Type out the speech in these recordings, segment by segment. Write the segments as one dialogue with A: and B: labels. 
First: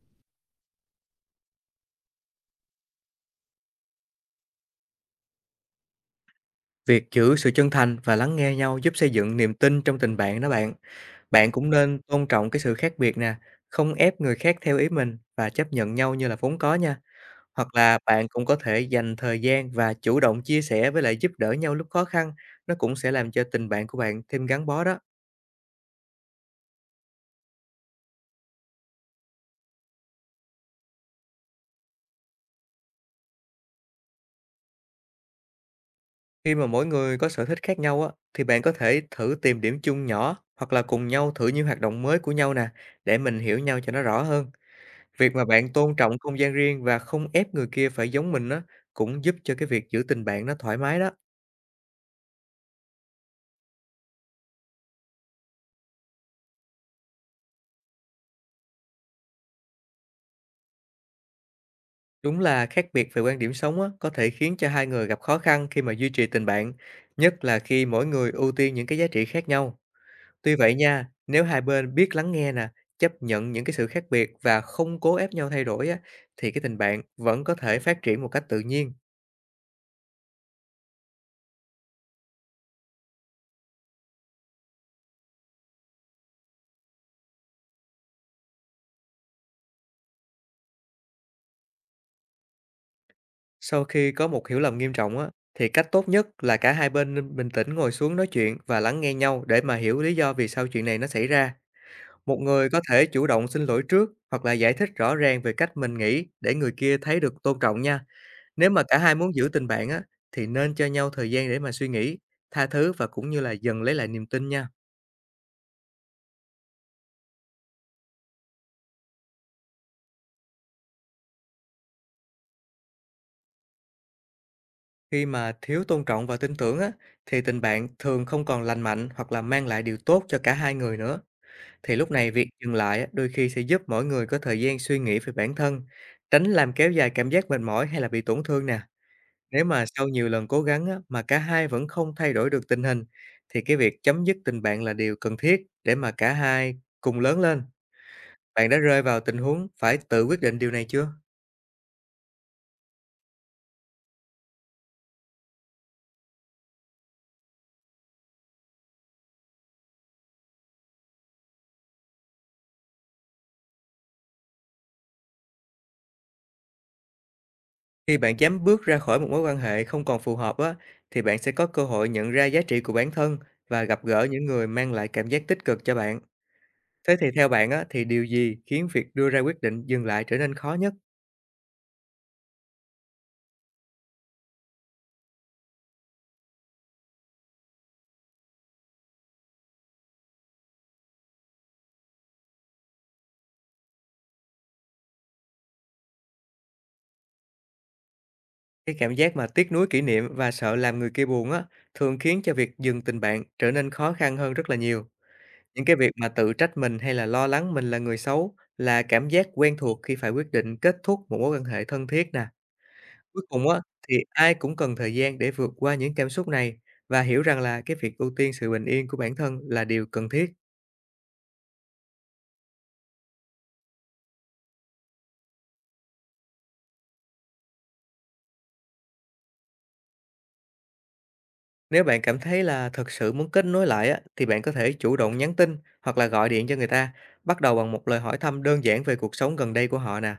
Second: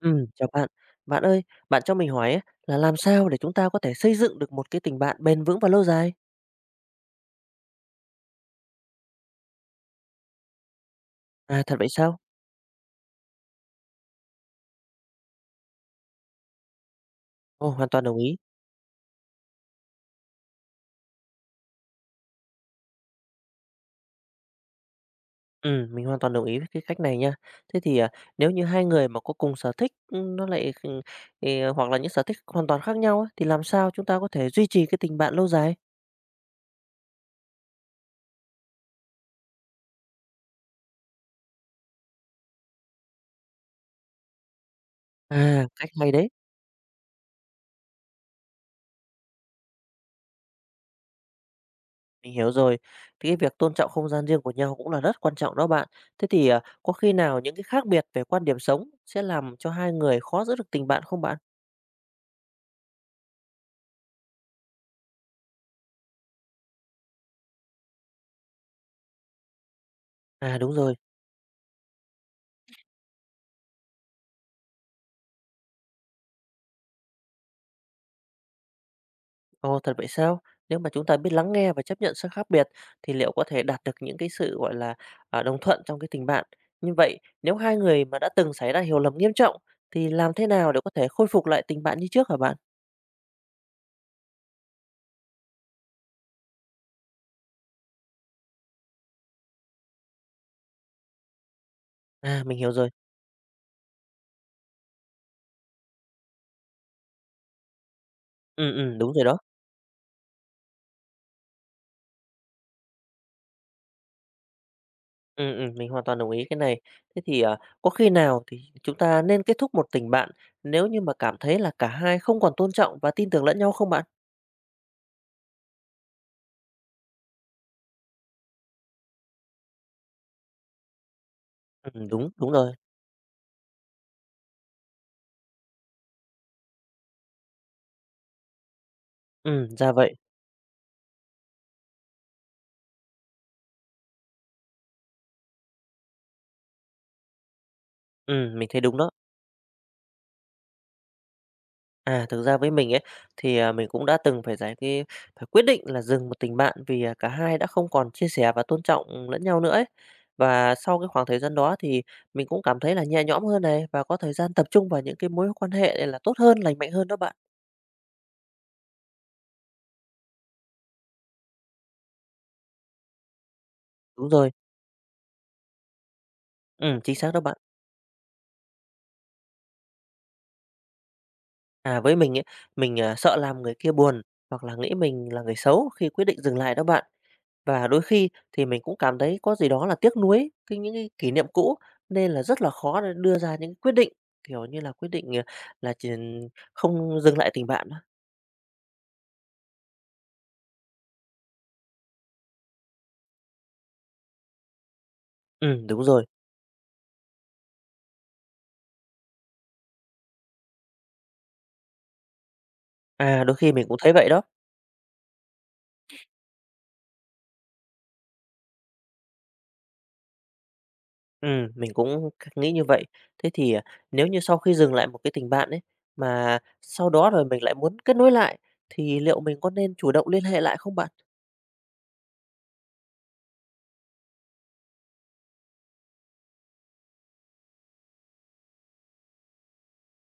A: Chào bạn. Bạn ơi, bạn cho mình hỏi ấy, là làm sao để chúng ta có thể xây dựng được một cái tình bạn bền vững và lâu dài?
B: Việc giữ sự chân thành và lắng nghe nhau giúp xây dựng niềm tin trong tình bạn đó bạn. Bạn
A: À,
B: cũng
A: thật vậy
B: nên
A: sao?
B: tôn trọng cái sự khác biệt nè, không ép người khác theo ý mình và chấp nhận nhau như là vốn có nha.
A: Ồ,
B: Hoặc
A: hoàn
B: là
A: toàn đồng
B: bạn
A: ý.
B: cũng có thể dành thời gian và chủ động chia sẻ với lại giúp đỡ nhau lúc khó khăn, nó cũng sẽ làm cho tình bạn của bạn thêm gắn bó đó.
A: Mình hoàn toàn đồng ý với cái cách này nha. Thế thì, à, nếu như hai người mà có cùng sở thích, nó lại kh thì hoặc là những sở thích hoàn toàn khác nhau ấy, thì làm sao chúng ta có thể duy trì cái tình bạn lâu dài?
B: Khi mà mỗi người có sở thích khác nhau á, thì bạn có thể thử tìm điểm chung nhỏ hoặc là cùng nhau thử những hoạt động mới của nhau nè, để mình hiểu nhau cho nó rõ hơn. Việc mà
A: À,
B: bạn
A: cách
B: tôn
A: hay
B: trọng
A: đấy,
B: không gian riêng và không ép người kia phải giống mình á, cũng giúp cho cái việc giữ tình bạn nó thoải mái đó.
A: mình hiểu rồi. Thì cái việc tôn trọng không gian riêng của nhau cũng là rất quan trọng đó bạn. Thế thì, à, có khi nào những cái khác biệt về quan điểm sống sẽ làm cho hai người khó giữ được tình bạn không bạn?
B: Đúng là khác biệt về quan điểm sống á, có thể khiến cho hai người gặp khó khăn khi mà duy trì tình bạn, nhất là khi mỗi người ưu tiên những cái giá trị khác nhau. Tuy
A: À đúng
B: vậy
A: rồi,
B: nha, nếu hai bên biết lắng nghe nè, chấp nhận những cái sự khác biệt và không cố ép nhau thay đổi á, thì cái tình bạn vẫn có thể phát triển một cách tự nhiên.
A: ồ thật vậy sao? Nếu mà chúng ta biết lắng nghe và chấp nhận sự khác biệt thì liệu có thể đạt được những cái sự gọi là à, đồng thuận trong cái tình bạn. Như vậy, nếu hai người mà đã từng xảy ra hiểu lầm nghiêm trọng thì làm thế nào để có thể khôi phục lại tình bạn như trước hả bạn?
B: Sau khi có một hiểu lầm nghiêm trọng á, thì cách tốt nhất là cả hai bên nên bình tĩnh ngồi xuống nói chuyện và lắng nghe nhau để mà hiểu lý do vì sao chuyện này nó xảy ra. Một
A: À mình
B: người
A: hiểu
B: có
A: rồi.
B: thể chủ động xin lỗi trước hoặc là giải thích rõ ràng về cách mình nghĩ để người kia thấy được tôn trọng nha. Nếu
A: Ừ,
B: mà
A: ừ,
B: cả
A: đúng
B: hai
A: rồi
B: muốn
A: đó.
B: giữ tình bạn á, thì nên cho nhau thời gian để mà suy nghĩ, tha thứ và cũng như là dần lấy lại niềm tin nha.
A: Ừ, ừ, mình hoàn toàn đồng ý cái này. Thế thì à, có khi nào thì chúng ta nên kết thúc một tình bạn nếu như mà cảm thấy là cả hai không còn tôn trọng và tin tưởng lẫn nhau không bạn?
B: Khi mà thiếu tôn trọng và tin tưởng á, thì tình bạn thường không còn lành mạnh hoặc là mang lại điều tốt cho cả hai người nữa. Thì
A: Ừ
B: lúc
A: đúng,
B: này việc
A: đúng rồi.
B: dừng lại á, đôi khi sẽ giúp mỗi người có thời gian suy nghĩ về bản thân, tránh làm kéo dài cảm giác mệt mỏi hay là bị tổn thương nè. Nếu
A: Ừ
B: mà
A: ra
B: sau
A: vậy.
B: nhiều lần cố gắng á, mà cả hai vẫn không thay đổi được tình hình, thì cái việc chấm dứt tình bạn là điều cần thiết để mà cả hai cùng lớn lên.
A: Ừ mình
B: Bạn đã
A: thấy đúng
B: rơi
A: đó.
B: vào tình huống phải tự quyết định điều này chưa?
A: À, thực ra với mình ấy, thì, à, mình cũng đã từng phải giải cái phải quyết định là dừng một tình bạn vì, à, cả hai đã không còn chia sẻ và tôn trọng lẫn nhau nữa ấy. Và sau cái khoảng thời gian đó thì mình cũng cảm thấy là nhẹ nhõm hơn này, và có thời gian tập trung vào những cái mối quan hệ này là tốt hơn, lành mạnh hơn đó bạn.
B: Khi bạn dám bước ra khỏi một mối quan hệ không còn phù hợp á, thì bạn sẽ có cơ hội nhận ra giá trị của bản thân và gặp gỡ
A: Đúng
B: những
A: rồi,
B: người mang lại cảm giác tích cực cho bạn.
A: chính
B: Thế thì
A: xác đó
B: theo
A: bạn.
B: bạn á, thì điều gì khiến việc đưa ra quyết định dừng lại trở nên khó nhất?
A: À, với mình ấy, mình, à, sợ làm người kia buồn, hoặc là nghĩ mình là người xấu khi quyết định dừng lại đó bạn. Và đôi khi thì mình cũng cảm thấy có gì đó là tiếc nuối những cái kỷ niệm cũ, nên là rất là khó để đưa ra những quyết định, kiểu như là, quyết định, là chỉ không dừng lại tình bạn á.
B: Cái cảm giác mà tiếc nuối kỷ niệm và sợ làm người kia buồn á, thường khiến cho việc dừng tình bạn trở nên khó khăn hơn rất là nhiều. Những cái
A: Đúng
B: việc
A: rồi.
B: mà tự trách mình hay là lo lắng mình là người xấu là cảm giác quen thuộc khi phải quyết định kết thúc một mối quan hệ thân thiết nè.
A: À,
B: Cuối
A: đôi
B: cùng
A: khi
B: á,
A: mình cũng thấy
B: thì
A: vậy đó.
B: ai cũng cần thời gian để vượt qua những cảm xúc này và hiểu rằng là cái việc ưu tiên sự bình yên của bản thân là điều cần thiết.
A: Mình cũng nghĩ như vậy. Thế thì, à, nếu như sau khi dừng lại một cái tình bạn ấy, mà sau đó rồi mình lại muốn kết nối lại, thì liệu mình có nên chủ động liên hệ lại không bạn?
B: Nếu bạn cảm thấy là thực sự muốn kết nối lại á, thì bạn có thể chủ động nhắn tin hoặc là gọi điện cho người ta, bắt đầu bằng một lời hỏi thăm đơn giản về cuộc sống gần đây của họ nè.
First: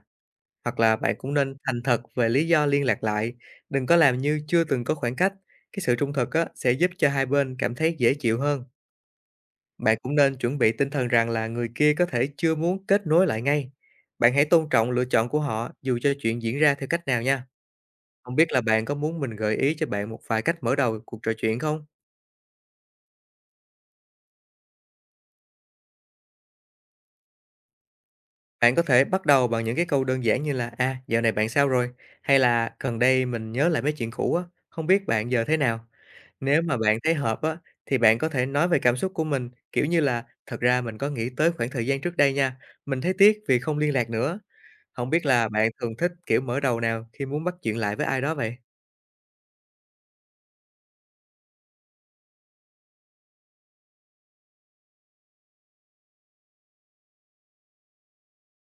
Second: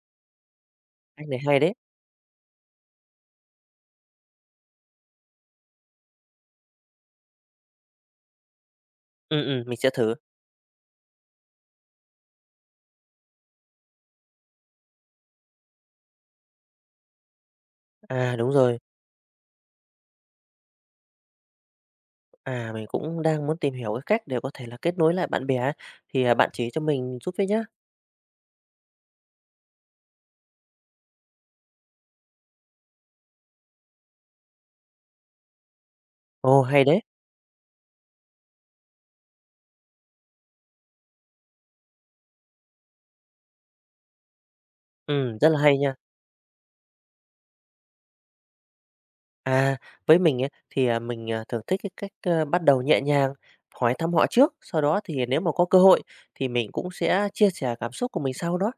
B: Hoặc là bạn
A: Anh
B: cũng
A: này
B: nên
A: hay đấy.
B: thành thật về lý do liên lạc lại, đừng có làm như chưa từng có khoảng cách. Cái sự trung thực á, sẽ giúp cho hai bên cảm thấy dễ chịu hơn.
A: Mình sẽ
B: Bạn cũng
A: thử.
B: nên chuẩn bị tinh thần rằng là người kia có thể chưa muốn kết nối lại ngay. Bạn hãy tôn trọng lựa chọn của họ dù cho chuyện diễn ra theo cách nào nha.
A: À,
B: Không
A: đúng
B: biết là
A: rồi.
B: bạn có muốn mình gợi ý cho bạn một vài cách mở đầu cuộc trò chuyện không?
A: À, mình cũng đang muốn tìm hiểu cái cách để có thể là kết nối lại bạn bè ấy, thì, à, bạn chỉ cho mình giúp với nhá.
B: Bạn có thể bắt đầu bằng những cái câu đơn giản như là "À, dạo này bạn sao rồi?", hay là "Gần đây mình nhớ lại mấy chuyện cũ á, không biết bạn giờ thế nào?".
A: Ồ,
B: Nếu mà
A: hay
B: bạn
A: đấy!
B: thấy hợp á, thì bạn có thể nói về cảm xúc của mình, kiểu như là "Thật ra mình có nghĩ tới khoảng thời gian trước đây nha, mình thấy tiếc vì không liên lạc nữa.". Không biết là
A: Rất là
B: bạn
A: hay nha.
B: thường thích kiểu mở đầu nào khi muốn bắt chuyện lại với ai đó vậy?
A: À, với mình ấy, thì, à, mình, à, thường thích cái cách, ơ, bắt đầu nhẹ nhàng, hỏi thăm họ trước, sau đó thì nếu mà có cơ hội thì mình cũng sẽ chia sẻ cảm xúc của mình sau đó.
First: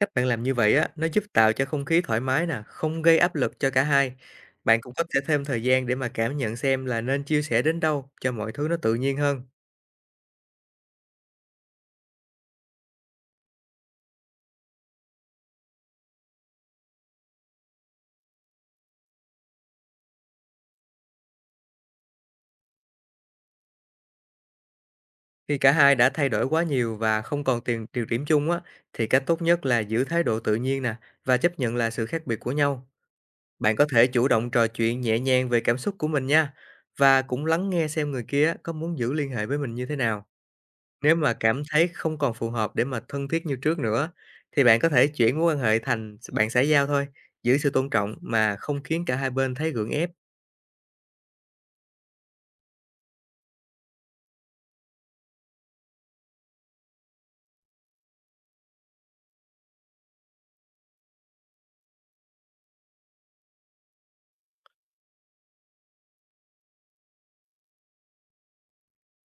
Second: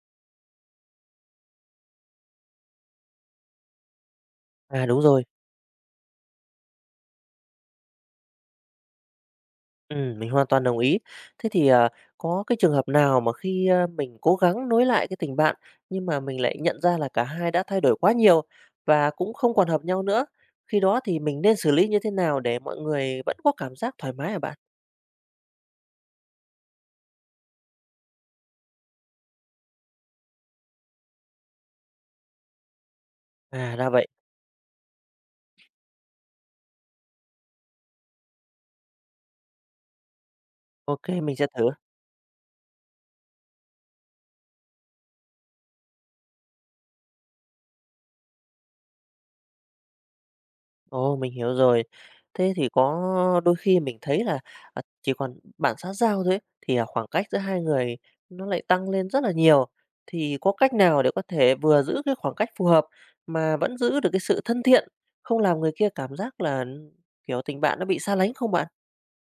B: Cách bạn làm như vậy á, nó giúp tạo cho không khí thoải mái nè, không gây áp lực cho cả hai. Bạn
A: À,
B: cũng
A: đúng
B: có thể
A: rồi.
B: thêm thời gian để mà cảm nhận xem là nên chia sẻ đến đâu cho mọi thứ nó tự nhiên hơn.
A: Mình hoàn toàn đồng ý. Thế thì, à, có cái trường hợp nào mà khi, mình cố gắng nối lại cái tình bạn, nhưng mà mình lại nhận ra là cả hai đã thay đổi quá nhiều và cũng không còn hợp nhau nữa, khi đó thì mình nên xử lý như thế nào để mọi người vẫn có cảm giác thoải mái hả bạn?
B: Khi cả hai đã thay đổi quá nhiều và không còn tiền điều điểm chung á, thì cách tốt nhất là giữ thái độ tự nhiên nè và chấp nhận là sự khác biệt của nhau. Bạn
A: À,
B: có
A: ra
B: thể
A: vậy.
B: chủ động trò chuyện nhẹ nhàng về cảm xúc của mình nha và cũng lắng nghe xem người kia á, có muốn giữ liên hệ với mình như thế nào.
A: Ok,
B: Nếu mà
A: mình sẽ
B: cảm
A: thử.
B: thấy không còn phù hợp để mà thân thiết như trước nữa, thì bạn có thể chuyển mối quan hệ thành bạn xã giao thôi, giữ sự tôn trọng mà không khiến cả hai bên thấy gượng ép.
A: Ồ, mình hiểu rồi. Thế thì có đôi khi mình thấy là, à, chỉ còn bản sát giao thôi ấy, thì, à, khoảng cách giữa hai người nó lại tăng lên rất là nhiều. Thì có cách nào để có thể vừa giữ cái khoảng cách phù hợp mà vẫn giữ được cái sự thân thiện, không làm người kia cảm giác là, kiểu, tình bạn nó bị xa lánh không bạn?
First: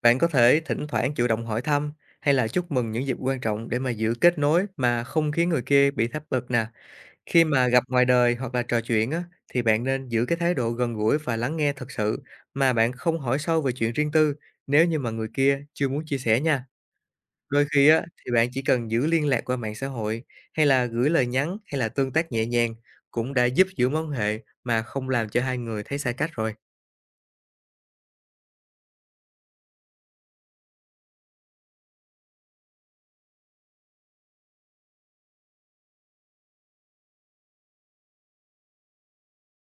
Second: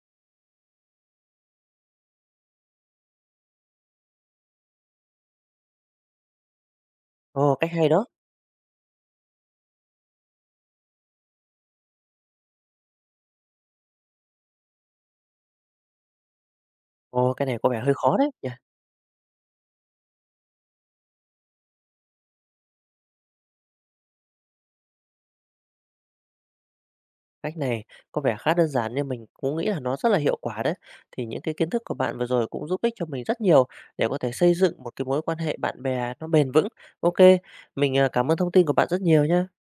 B: Bạn có thể thỉnh thoảng chủ động hỏi thăm hay là chúc mừng những dịp quan trọng để mà giữ kết nối mà không khiến người kia bị tháp bực nè. Khi
A: Ồ,
B: mà
A: cách
B: gặp
A: hay
B: ngoài
A: đó.
B: đời hoặc là trò chuyện á, thì bạn nên giữ cái thái độ gần gũi và lắng nghe thật sự mà bạn không hỏi sâu về chuyện riêng tư nếu như mà người kia chưa muốn chia sẻ nha.
A: Ồ, cái này
B: Đôi
A: có vẻ
B: khi
A: hơi
B: á,
A: khó đấy
B: thì bạn
A: nhỉ?
B: chỉ cần giữ liên lạc qua mạng xã hội hay là gửi lời nhắn hay là tương tác nhẹ nhàng cũng đã giúp giữ mối quan hệ mà không làm cho hai người thấy xa cách rồi.
A: Cách này có vẻ khá đơn giản nhưng mình cũng nghĩ là nó rất là hiệu quả đấy. Thì những cái kiến thức của bạn vừa rồi cũng giúp ích cho mình rất nhiều để có thể xây dựng một cái mối quan hệ bạn bè nó bền vững. Ok, mình à, cảm ơn thông tin của bạn rất nhiều nhé.